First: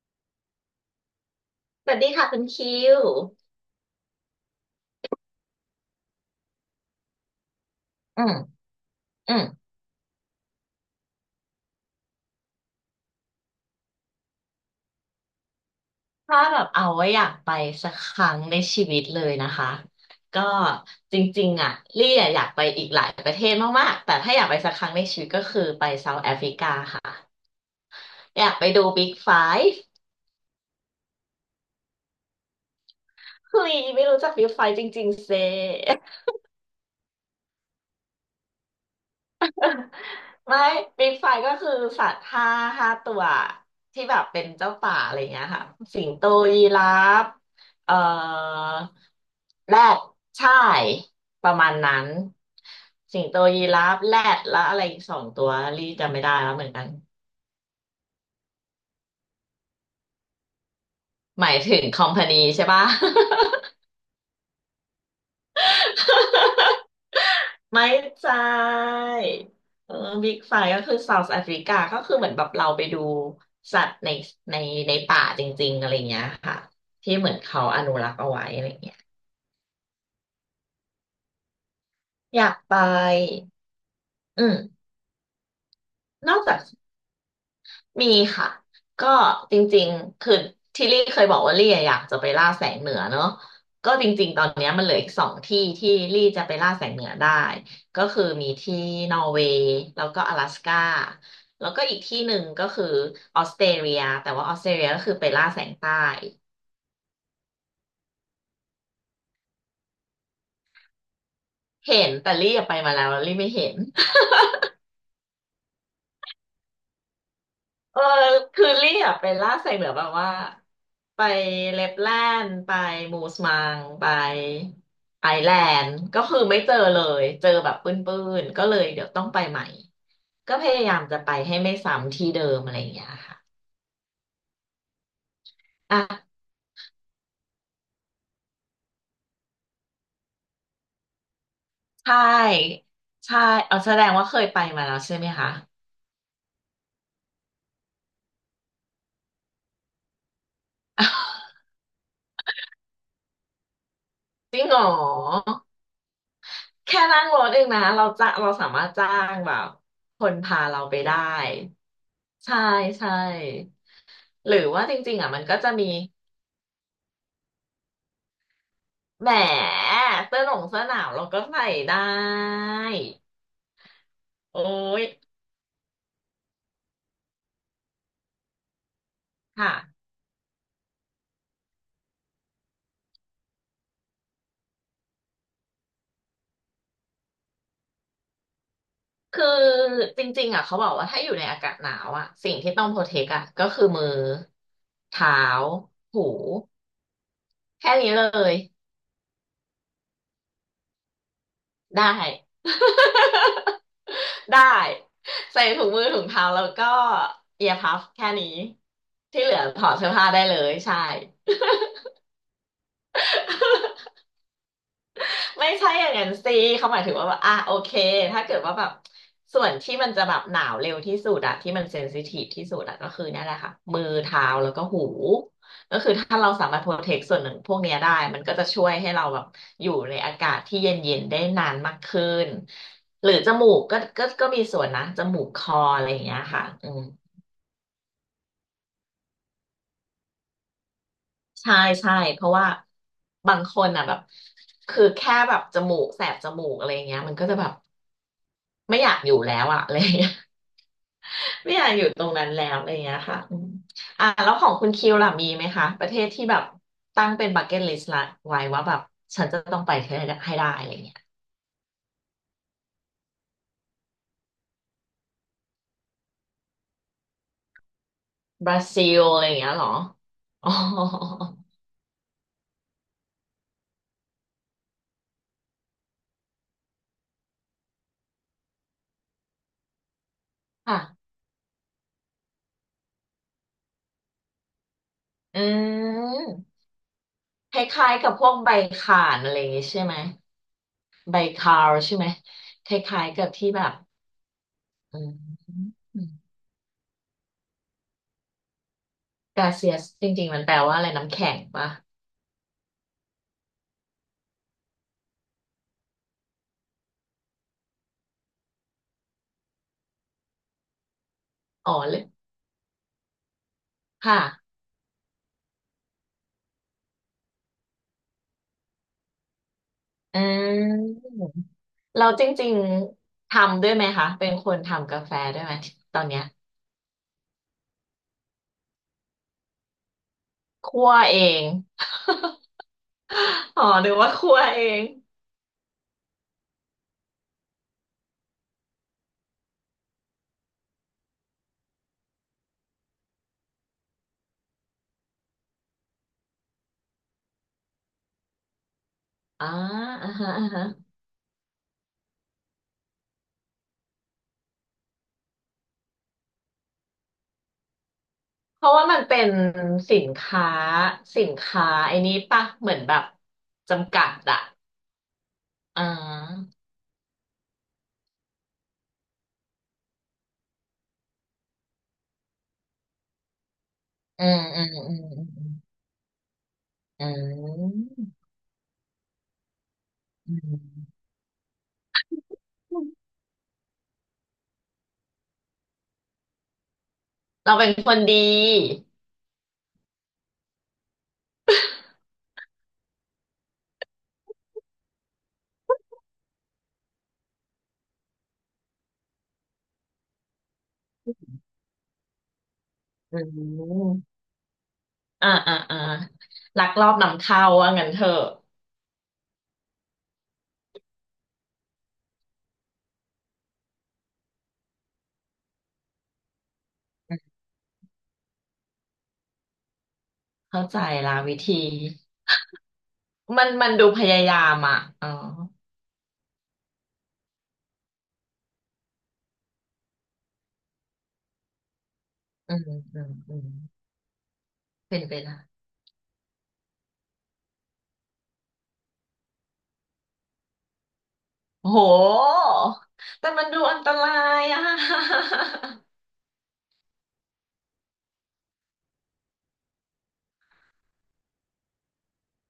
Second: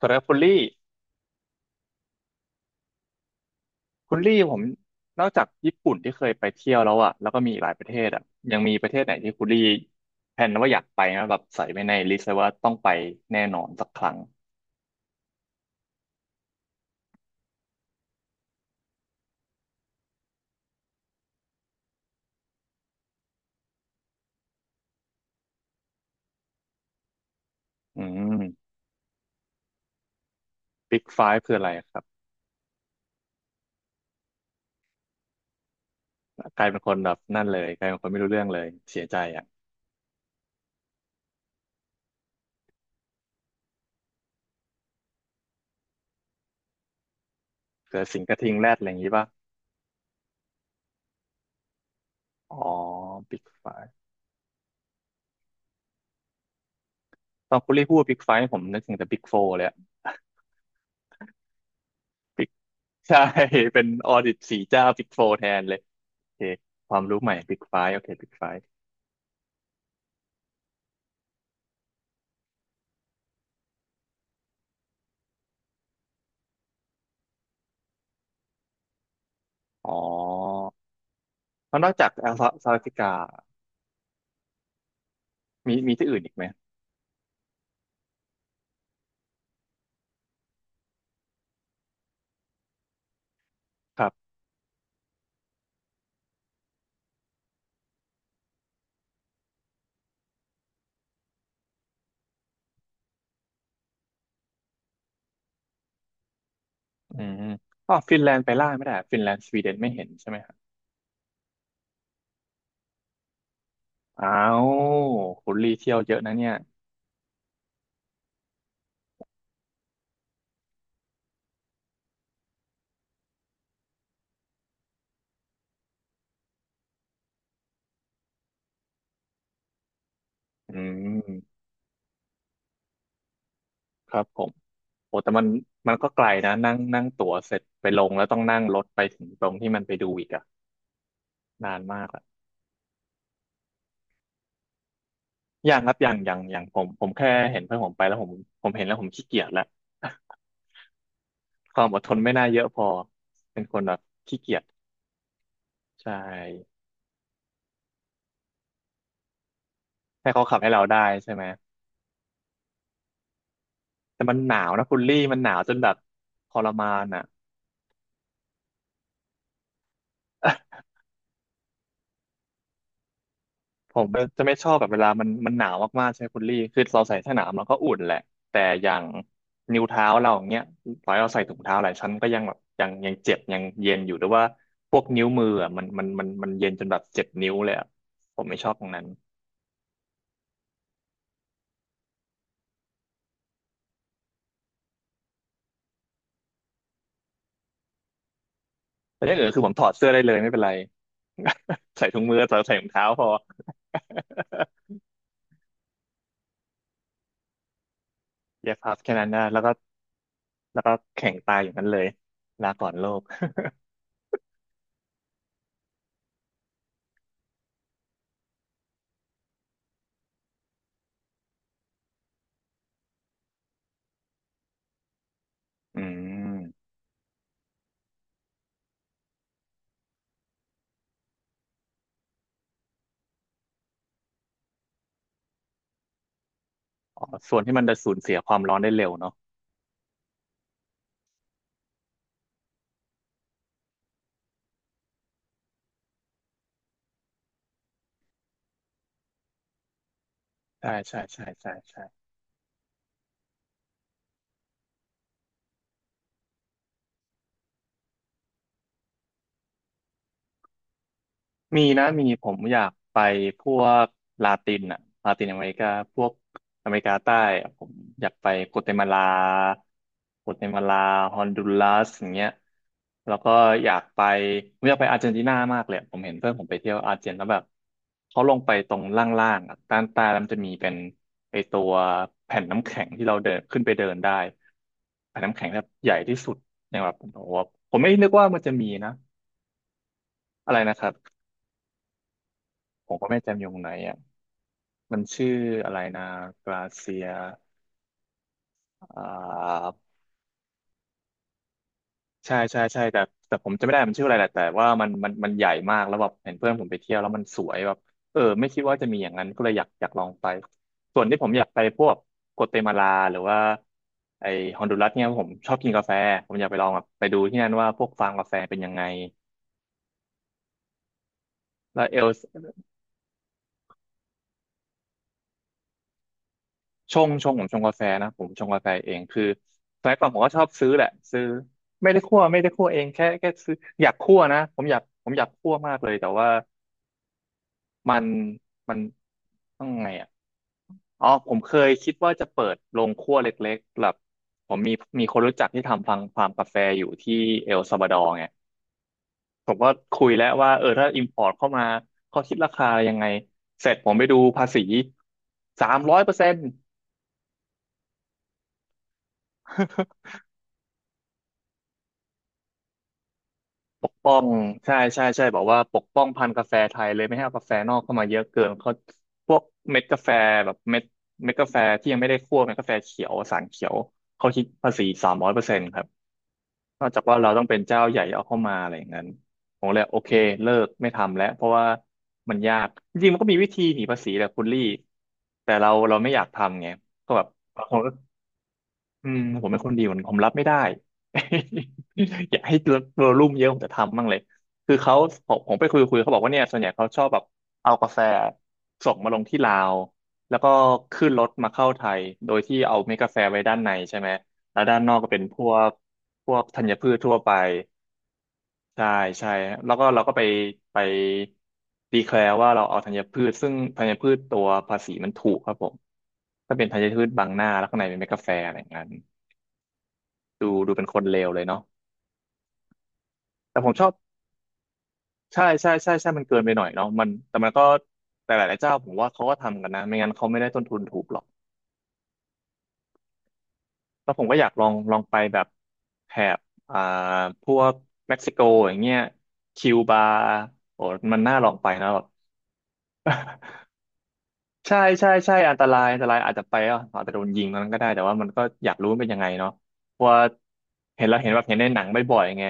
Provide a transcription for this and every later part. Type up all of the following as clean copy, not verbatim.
สำหรับคุณลี่สวัสดีค่ะคุณคิว คุณลี่ผมนอกจากญี่ปุ่นที่เคยไปเที่ยวแล้วแล้วก็มีอีกหลายประเทศอืม ยังมีประเทศไหนที่อืม คุณลี่แผนว่าอยากไปไหมแบบใส่ไว้ในลิสต์ไว้ว่าต้องไปแน่นอนสักครั้งถ้าแบบเอาไว้อยากไปสักครั้งในชีวิตเลยนะคะ ก็จริงๆอ่ะลี่อะอยากไปอีกหลายประเทศมากๆ แต่ถ้าอยากไปสักครั้งในชีวิตก็คือไปเซาท์แอฟริกาค่ะ อืมอยากไปดูบิ๊กไฟว์บิ๊กไฟว์คืออะไรครับเฮ้ยไม่รู้จักบิ๊กไฟว์จริงๆเซ กลายเป็นคนแบบนั่นเลยกลายเป็นคนไม่รู้เรื่องเลยเสียใจอ่ะไม่บิ๊กไฟก็คือสัตว์ห้าห้าตัวที่แบบเป็นเจ้าป่าอะไรเงี้ยค่ะสิงโตยีราฟเอ่อเกิดสิงกระทิงแรดอะไรอย่างนี้ป่ะแรดใช่ประมาณนั้นอ๋อสิงโตบิ๊กยีไฟราว์ฟแรดแล้วอะไรอีกสองตัวรีจำไม่ได้แล้วเหมือนกันตอนคุณลี่พูดบิ๊กไฟว์ผมนึกถึงแต่บิ๊กโฟร์เลยอะ หมายถึงคอมพา นี Big ใช่ปะ ใช่ เป็นออดิตสี่เจ้าบิ๊กโฟร์แทนเลยโอเค ความรู้ใหม่บิ๊กไฟไม่ว์โอเคบิ๊กใช่ไฟว์ เออบิ๊กไฟก็คือเซาท์แอฟริกาก็คือเหมือนแบบเราไปดูสัตว์ในในในป่าจริงๆอะไรเงี้ยค่ะที่เหมือนเขาอนุรักษ์เอาไว้อะไรเงี้ยอ๋อแล้วนอกจากแอลอยาเซาท์กแไปอฟริกาอืมมีที่อื่นอีนกอกไหมจาก มีค่ะก็จริงๆคือที่ลี่เคยบอกว่าลี่อะอยากจะไปล่าแสงเหนือเนอะก็คจรัริงบๆตอนเนี้ยมันเหลืออีกสองที่ที่ลี่จะไปล่าแสงเหนือได้ก็คือมีที่นอร์เวย์แล้วก็阿拉斯ก้าแล้วก็อีกที่หนึ่งก็คือออสเตรเลียแต่ว่าออสเตรเลียก็คือไปล่าแสงใต้อืมอ๋อฟินแลนด์ไปล่าไม่ได้ฟินแลนด์สวีเดนไม่เห็นใช่ไหมครับเห็นแต่ลี่อะไปมาแล้วแล้วลี่ไม่เห็น อ้าวคุณรีเที่ยวเยอะนะเนี่ยเออคือลี่อะไปล่าไซเบอร์แบบว่าไปเลปแลนด์ไปมูสมังไปไอแลนด์ก็คือไม่เจอเลยเจอแบบปื้นๆก็เลยเดี๋ยวต้องไปใหม่ก็พอืยายามจะไปมให้ไม่ซ้ำที่เดิมอะไรอย่างเงี้ยค่ะครับผมโอ้แต่มันมันก็ไกลอ่ะนะนั่งนั่งตั๋วเสร็จไปลงแล้วต้องนั่งรถไปถึงตรงที่มันไปดูอีกอะนานมาใชกอะ่ใช่เอาแสดงว่าเคยไปมาแล้วใช่ไหมคะ อย่างครับอย่างผมแค่เห็นเพื่อนผมไปแล้วผมผมเห็นแล้วผมขี้เกียจแล้ว ความอดทนไม่น่าเยอะพอเป็นคนแบบขี้จเกียริจงเหรอใช่แค่นั่งรถเองนะเราจะเราสามารถจ้างแบบคให้นเขาขัพาบให้เราเราไปได้ได้ใช่ไหม ใช่ใช่แต่มันหหรืนาอวว่านะจคุณริลี่งๆอ่ะมันมันหนาก็วจะจนมี แบบทรมานอ่ะ แหมเสื้อหนงเสื้ อหนาวเราก็ใส่ได้ผมจะไม่โอ้ชอบแบบเวยลามันหนาวมากๆใช่ไหมคุณลี่คือเราใส่เสื้อหนาวมันก็อุ่นแหละแต่อย่างนิ้วค่ะเท้าเราอย่างเงี้ยต่อให้เราใส่ถุงเท้าหลายชั้นก็ยังแบบยังเจ็บยังเย็นอยู่หรือว่าพวกนิ้วมืออ่ะมันเย็นจนแบบเจ็บนิ้วเลยอะผมไม่ชอบตรงนั้นคือจริงๆอ่ะเขาบอกว่าถ้าอยู่ในอากาศหนาวอ่ะสิ่งที่ต้องโปรเทคอ่ะก็คือมือเท้าหูแค่นี้เลยแต่อย่างอื่นคือผมถอดเสื้อได้เลยไม่เป็นไร ได้ ใส่ถุงมือใส่ถุงเท้าพอ ได้ใส่ถุงมือถุงเท้าแล้วก็เอียร์พัฟแค่นี้เย็บพับแค่นั้นที่นะเหลืแล้อวก็ถอดเสื้อผ้าได้เลยแล้วก็ใช่ แข่งตายอย่างนั้นเลยลาก่อนโลก ไม่ใช่อย่างนั้นสิเขาหมายถึงว่าแบบอ่ะโอเคถ้าเกิดว่าแบบส่วนที่มันจะแบบหนาวเร็วที่สุดอะที่มันเซนซิทีฟที่สุดอะก็คือเนี่ยแหละค่ะมือเท้าแล้วก็หูก็อืคือถ้าเราสามารถโปม รเทคส่วนหนึ่งพวกเนี้ยได้มันก็จะช่วยให้เราแบบอยู่ในอากาศที่เย็นๆได้นานมากขึ้นหรือจมูกก็มีส่วนนะจมูกคออะไรอย่างเงี้ยค่ะอืมอ๋อส่วนที่มันจะสูญเสียความร้อนได้เร็วเนาะใช่ใช่เพราะว่าบางคนอ่ะแบบคือแค่แบบจมูกแสบจมูกอะไรอย่างเงี้ยมันก็จะแบบไม่อยากอยู่แล้วอ่ะอะไรอย่างเงี้ย ใช่ ใช่ ใช่ใช่ไม่อยากอใช่ ยู่ตรงนั้นแล้วอะไรอย่างเงี้ยค่ะอืมอ่าแล้วของคุณคิวล่ะมีไหมคะประเทศที่แบบตั้งเป็นบักเก็ตลิสต์ละไว้ว่าแบบฉันจะต้องไปให้ได้ให้ได้อะไรอย่างเงี้ยมีนะมีผมอยากไปพวกลาตินอ่ะลาตินอเมริกาพวกอเมริกาใต้อะผมอยากไปบโกราเตซิมาลลาอะไรอย่างเงี้ยเหรอโกเตอ๋อมาลาฮอนดูรัสอย่างเงี้ยแล้วก็อยากไปผมอยากไปอาร์เจนตินามากเลยอะผมเห็นเพื่อนผมไปเที่ยวอาร์เจนแล้วแบบเขาลงไปตรงล่างๆอ่ะด้านใต้แล้วมันจะมีเป็นค่ะไอตัวแผ่นน้ำแข็งที่เราเดินขึ้นไปเดินได้แผ่นน้ำอืแข็งแบบใหญ่ที่สุดมในแบบผมบอกว่าคผมไม่ล้ายๆนึกักบพว่าวกมันใบจะมีนะข่านอะไรอย่างงี้ใช่ไหมอะไรนะครับใบคาวใช่ไหมคผมล้าก็ยๆไม่กับจำอที่ยู่ตรแบงไหนบอ่ะ มัอืนชื่ออะมไรนะกราเซียอ่กาเซีายสจริงๆมันแปลว่าอะไรน้ำแข็งปะใช่ใช่แต่แต่ผมจำไม่ได้มันชื่ออะไรแหละแต่ว่ามันใหญ่มากแล้วแบบเห็นเพื่อนผมไปเที่ยวแล้วมันสวยแบบเออไม่คิดว่าจะมีอย่างนั้นก็เลยอยากลองไปส่วนที่ผมอยากไปอ๋อพวเลกยโกเตมาลาหรือว่าไอค่ะ ฮอนดูรัสเนี่ยผมชอบกินกาแฟผมอยากไปลองแบบไปดูที่นั่นว่าพวกฟาร์มกาแฟเป็นยังไงอ่าแล้วเอเราล จริงๆทำด้วยไหมคะเป็นคนทำกาแฟด้วยไหมตอนเนี้ยชงผมชงกาแฟนะผมชงกาแฟเองคือสมัยก่อนผมก็ชอบซื้อแหคั่ละวเอซื้อง ไม่ได้คั่วไม่ได้คั่วเองแค่ซื้อ อ๋อหอรืยาอกว่าคั่วคั่นะวผเอมอยางกผมอยากคั่วมากเลยแต่ว่ามันมันต้องไงอ่ะอ๋อผมเคยคิดว่าจะเปิดโรงคั่วเล็กๆแบบผมมีมีคนรู้จักที่ทำฟาร์มกาแฟอยู่ที่เอลซัลวาดอร์ไงผอ่ามก็คุอ่ายแล้ฮะวอ่าว่าฮะเออถ้าอิมพอร์ตเข้ามาเขาคิดราคายังไงเสร็จผมไปดูภาษีสามร้อยเปอร์เซ็นต์ เพราะว่ามันเป็นสินค้าสินค้าไอ้นี้ปะเหมือนแบบจำกัดป้องอะใช่ใช่บอกว่าปกอ่าป้องพันธุ์กาแฟไทยเลยไม่ให้เอากาแฟนอกเข้ามาเยอะเกินเขาพวกเม็ดกาแฟแบบเม็ดกาแฟที่ยังไม่ได้คั่วเม็ดกาแฟเขียวสารเขียวอืเขามคิดอืภามษีอืสามร้อยเปอร์เซ็นต์มครับนอกจาอืกว่าเราต้องเป็นเจ้ามใหญ่เอาเข้ามาอะไรอย่างนั้นผมเลยโอเคอืเลิกไม่มทำแล้วเพราะว่ามันยากอืมจริงๆมันก็มีวิธีหนีภาษีแหละคุณลี่แต่เราไม่อยากทำไงก็แบบเราบางเป็นคนคก็ นดีอืมผมเป็นคนดีกว่านั้นผมรับไม่ได้ อยากให้โรลลุ่มเยอะผมจะทำบ้างเลยคือเขาผมไปคุยเขาบอกว่าเนี่ยส่วนใหญ่เขาชอบแบบเอากาแฟส่งมาลงที่ลาวแล้วก็ขึ้นรถมาเข้าไทยโดยที่เอาเม็ดกาอืแฟไว้ด้านในใช่ไหมมแล้วด้านนอกก็เป็นอ่าพวอ่ากอ่าพวกธัลักญลอพืบชทั่วนำไปเข้าว่างั้นเถอะ ใช่ใช่แล้วก็เราก็ไปดีแคลร์ว่าเราเอาธัญพืชซึ่งธัญพืชตัวภาษีมันถูกครับผมถ้าเป็นธัญพืชบางหน้าแล้วข้างในเป็นเม็ดกาแฟอะไรอย่างนั้น ดูเข้าดูใจเป็นคนละเลววิเลยเนาะธีมันแต่ผมันมชดูอบพยายามอ่ะอ๋อใช่ใช่ใช่ใช่มันเกินไปหน่อยเนาะมันแต่มันก็แต่หลาย ๆ เจ้าผมว่าเขาก็ทำกันนะไม่งั้นเขาไม่ได้ต้นทุนถูกหรอกอืมอืมอืมแล้วผมก็อยากลองลเป็อนงไปไปได้แบบแถบอ่าพวกเม็กซิโกอย่างเงี้ยคิวบาโอ้มันน่าลองไปโอ้โหนะแบบ แต่ มันดูอันตรายอ่ะ ใช่ใช่ใช่อันตรายอันตรายอาจจะไปอ่ะอาจจะโดนยิงตอนนั้นก็ได้แต่ว่ามันก็อยากรู้มันเป็นยังไงเนาะเพราะว่าเห็นเราเห็นแบบเห็นในหนังบ่อยๆไง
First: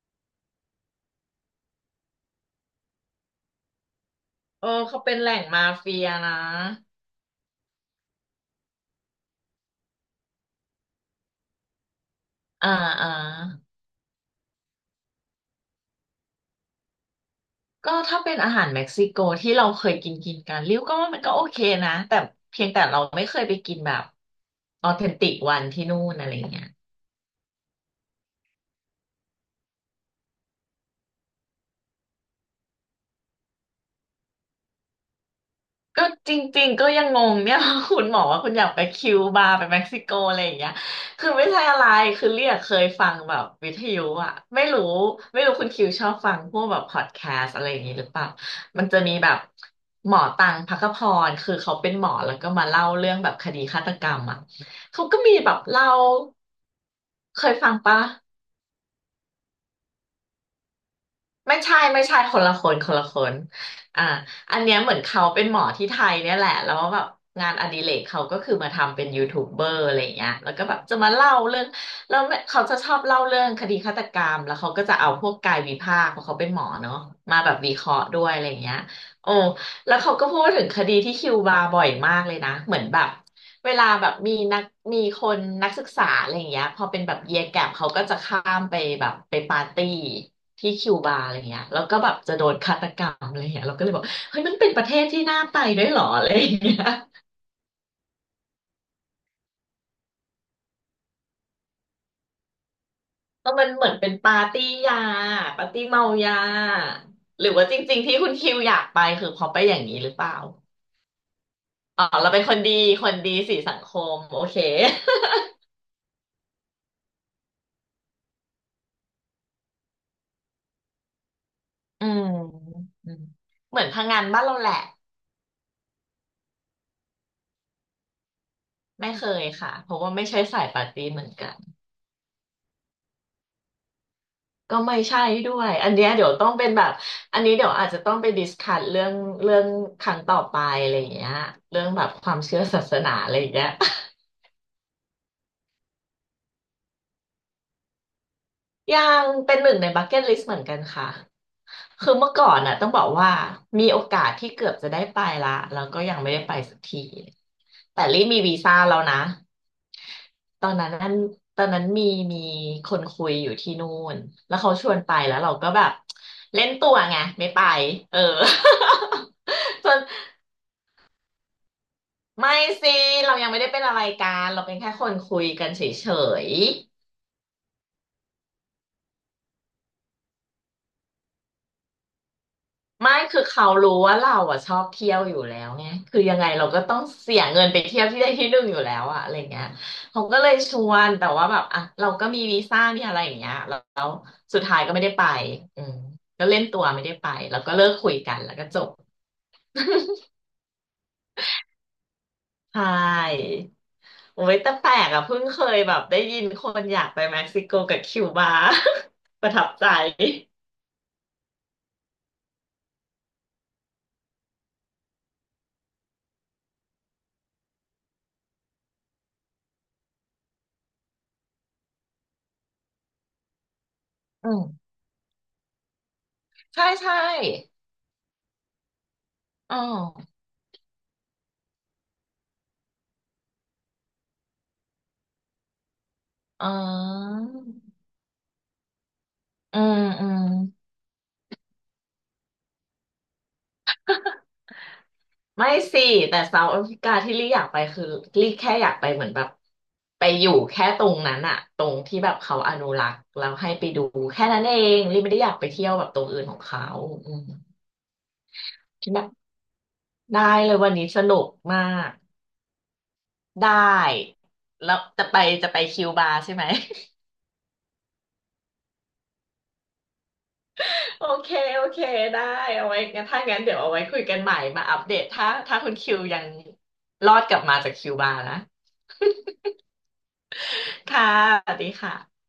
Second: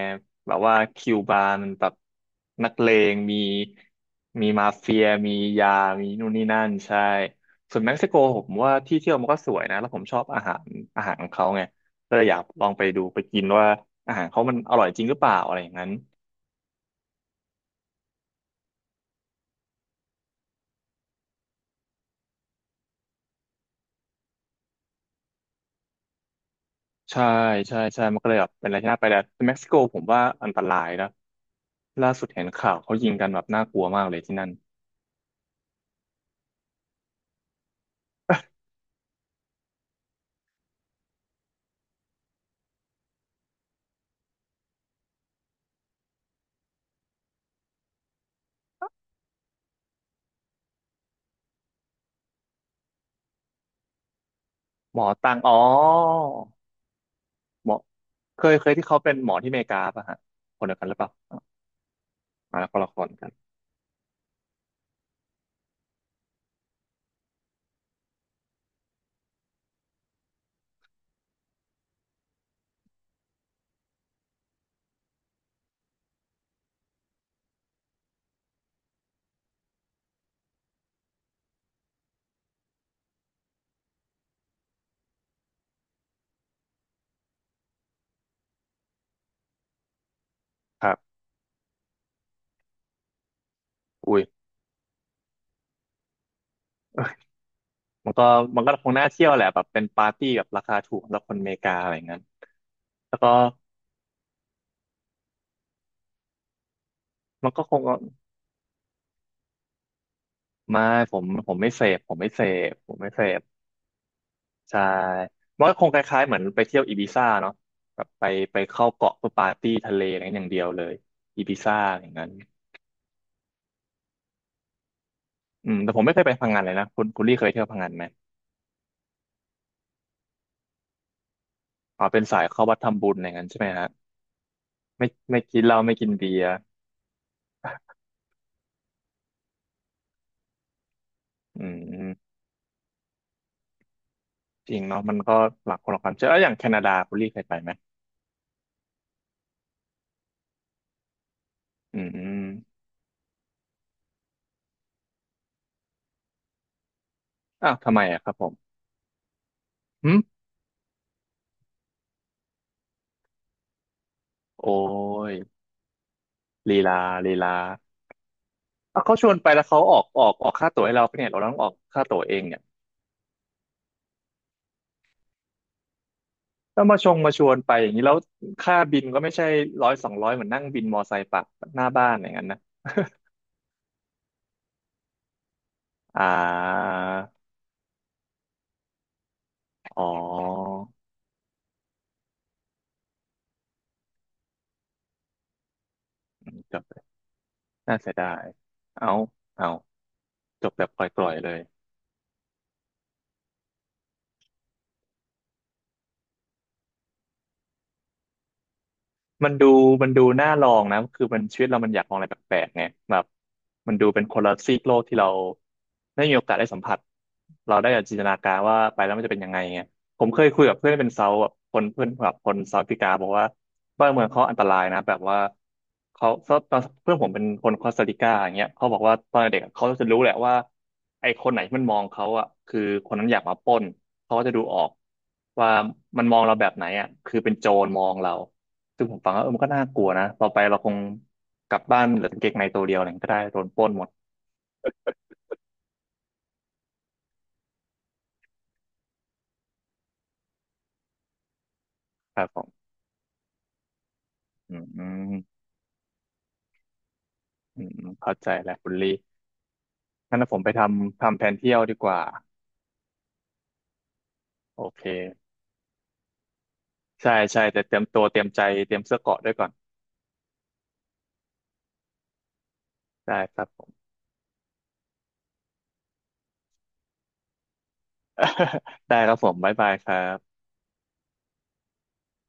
แบบว่าคิวบาร์มันแบบนักเลงมี เอมาอเฟีเขายเป็นแหมีล่งมายา เฟียมีนู่นนะนี่นั่นใช่ส่วนเม็กซิโกผมว่าที่เที่ยวมันก็สวยนะแล้วผมชอบอาหารของเขาไงก็เลยอยากลออ่างไปดูอ่าไปกินว่าอาหารเขามันอร่อยจริงหรือเปล่าอะไรอย่างนั้น ก็ถ้าเป็นอาหารเม็กซิโกที่เราเคยกินกินกันริ้วก็ว่ามันก็โอเคนะแต่เพียงแต่เราไม่เคยไปกินแบบออเทนติกวันที่นู่นอะไรอย่างเงี้ย ใช่ใช่ใช่มันก็เลยแบบเป็นอะไรที่น่าไปแต่เม็กซิโกผมว่าอันตรายนะล่าสุดเห็นข่าวเขายิงกันแบบน่ากลัวมากเลยที่นั่นก็จริงๆก็ยังงงเนี่ย คุณหมอว่าคุณอยากไปคิวบาไปเม็กซิโกอะไรอย่างเงี้ยคือไม่ใช่อะไรคือเรียกเคยฟังแบบวิทยุอะไม่รู้ไม่รู้คุณคิวชอบฟังพวกแบบพอดแคสต์อะไรอย่างงี้หรือเปล่ามันจะมีแบบหมอตังภัคพรคือเขาเป็นหมอแล้วก็มาเล่าเรื่องแบบคดีฆาตกรรมอะหมเขาอก็มีตังแบอ๋อบเล่าเคยหฟัมงอปะ เคยที่เขาเป็นหมอที่อเมริกาป่ะฮะคนเดียวกันหรือเปล่าอไม่ใช่ไม่ใช่คนละ่าคคนนคละนคละนคกันนอ่าอันเนี้ยเหมือนเขาเป็นหมอที่ไทยเนี่ยแหละแล้วแบบงานอดิเรกเขาก็คือมาทำเป็นยูทูบเบอร์อะไรอย่างเงี้ยแล้วก็แบบจะมาเล่าเรื่องแล้วเขาจะชอบเล่าเรื่องคดีฆาตกรรมแล้วเขาก็จะเอาพวกกายวิภาคเพราะเขาเป็นหมอเนาะมาแบบวิเคราะห์ด้วยอะไรอย่างเงี้ยโอ้แล้วเขาก็พูดถึงคดีที่คิวบาบ่อยมากเลยนะเหมือนแบบเวลาแบบมีคนนักศึกษาอะไรอย่างเงี้ยพอเป็นแบบเยียแกปเขาก็จะข้ามไปแบบไปปาร์ตี้ ที่คคิรัวบบาอะไรเงี้ยแล้วก็แบบจะโดนฆาตกรรมอะไรเงี้ยเราก็เลยบอกอุ้ยเฮ้ยมันเป็นประเทศที่น่าไปด้วยเหรออะไรเงี้ยมันก็มันก็คงน่าเที่ยวแหละแบบเป็นปาร์ตี้แบบราคาถูกสำหรับคนอเมริกาอะไรอย่างนั้นแล้วก็แล้วมันเหมือนเป็นปาร์ตี้ยาปาร์ตี้เมายาหรืมัอนก็ว่าคจงริงๆที่คุณคิวอยากไปคือเพอไปอย่างนี้หรือเปล่าไม่ผมไม่เสพอ๋อผมไม่เราเป็เสนคนดีพผมคไม่นเสดีพ สีสังคมโอเคใช่มันก็คงคล้ายๆเหมือนไปเที่ยวอีบิซ่าเนาะแบบไปเข้าเกาะเพื่อปาร์ตี้ทะเลอะไรอย่างเดียวเลยอีบิซ่าออืย่างมนั้นอืมเหมือนพังงานบ้านเราแหละอืมแต่ผมไม่เคยไปพังงานเลยนะคุณลี่เคยเที่ยวพังงานไหมไม่เคยค่ะเพราะว่าไม่ใช่สายปาร์ตี้เหมือนกัน อ๋อเป็นสายเข้าวัดทำบุญอะไรอย่างนั้นใช่ไหมฮะก็ไม่ไม่ใช่ไม่ด้กินวย เหล้าอันไม่เนี้กิยนเดี๋ยวเบียต้องร์เป็นแบบ อันนี้เดี๋ยวอาจจะต้องไปดิสคัสเรื่องครั้งต่อไปอะไรอย่างเงี้ยอืเรื่องแบบความมเชื่อศาสนาอะไรอย่างเงี้ย จริงเนาะมันก็หลักคนละความเชื่อแล้วอย่างแคนาดาคุณลี่เคยไปไหมยังเป็นหนึ่งในบักเก็ตลิสต์เหมือนกันค่ะอืคือเมื่อมก่อนน่ะต้องบอกว่ามีโอกาสที่เกือบจะได้ไปละแล้วก็ยังไม่ได้ไปสักทีอ้าวทำไมแต่รีอะบครับมีผมวีซ่าแล้วนะหึตอนนั้นนั่นตอนนั้นมีคนคุยอยู่ที่นู่นแล้วโอ้เขาชวนไปยแล้วเราก็แบบเล่นลีตัลาวไงลีไม่ลาไปเออ อ่ะเขาชวนไปแล้วเขา จอนอกออกออกค่าตั๋วให้เราปะเนี่ยเราต้องออกค่าตั๋วเองไม่เนี่ย สิเรายังไม่ได้เป็นอะไรกันเราเป็นแค่คนคุยกันเฉย ถ้ามาชงมาชวนไปอย่างนี้แล้วค่าบินก็ไม่ใช่ร้อยสองร้อยเหมือนนั่งบินมอไซค์ปักหน้าบ้านอย่างนั้นนะไม่คือเขารู้ว่าเราอ่ะชอบเที่ยวอยู่แล้วไงคือ่อยังไงเราก็าต้องเสียเงินไปเที่ยวที่ได้ ที่หนึ่งอยู่แล้วอะอะไรเงี้ยอ๋อเขาก็เลยชวนแต่ว่าแบบอ่ะเราก็มีวีซ่ามีอะไรอย่างเงี้ยแล้วสุดท้ายก็ไม่ได้ไปอืมก็อืเล่มนจตับวเลไม่ยได้ไปแล้วก็เลิกน่าคุเสียยดากันยแล้วก็จบเอาเอาจบแบบปล่อยๆเลย ใช่โอ้ยแต่แปลกอะเพิ่งเคยแบบได้ยินคนอยากไปเม็กซิโกกับคิวบา ปมัระนทัดูบใจมันดูน่าลองนะคือมันชีวิตเรามันอยากลองอะไรแปลกๆไงแบบมันดูเป็นคนละซีกโลกที่เราได้มีโอกาสได้สัมผัสเราได้จินตนาการว่าไปแล้วมันจะเป็นยังไงไงผมเคยคุยกับเพื่อนเป็นเซาท์แบบคนเพื่อนแบบคนเซาท์แอฟริกาบอกว่าบ้านเมืองเขาอือันมตรายนะแบบว่าเขาตอนใช่เพื่ใช่อนผมเป็นคนคอสตาริกาอย่างเงี้ยเขาบอกว่าตอนเด็กอะอ๋อเขาจะรู้แหละว่าไอ้คนไหนที่มันมองเขาอ่ะคือคนนั้นอยากมาปล้นเขาก็จะดูออกว่ามันมองเราอ๋แบอบไหนอ่ะคือเป็นโจรมองเรา ซึ่งผมฟังแล้วเออมันก็อืน่ามกลัวอืนะม ต่อไปเราคงกลับบ้านเหลือกางเกงในตัวเดียวอะไรก็ได้โดนปล้นหมดไม่สิแต่เซาท์แอฟริกาที่ลี่อยากไปคือลี่แค่อยากไปเหมือนแบบไปอยู่แค่ตรงนั้นอะตรงที่แบบครับเขาผอมนุรักษ์แล้วให้ไปดูแค่นั้นเออืมงอืลี่ไม่มได้อยากไปเที่ยวแบบตรงอื่นของเขาอืมอืมอเข้าใจแล้วคุณคิลี่ดแบบงั้นได้นะผมไปเลยทวันนี้สำนุทำแผกนเที่ยมาวดีกว่ากได้โอแล้วเคจะไปจะไปคิวบาใช่ไหม ใช่ใช่แต่เตรียมตัวเตรียมใจเตรียมเสื้อเกราะด้วยก่อน โอเคโอเคได้เอาไว้งั้นได้ถ้าคงั้นรับเดี๋ยผวเอาไว้ม คุยกันใหม่มาอัปเดตถ้าถ้าคุณคิวยังรอดกลับมาจากคิวบานะ ได้ครับผมบ๊ายบายครับค่ะสวัสดีค่ะ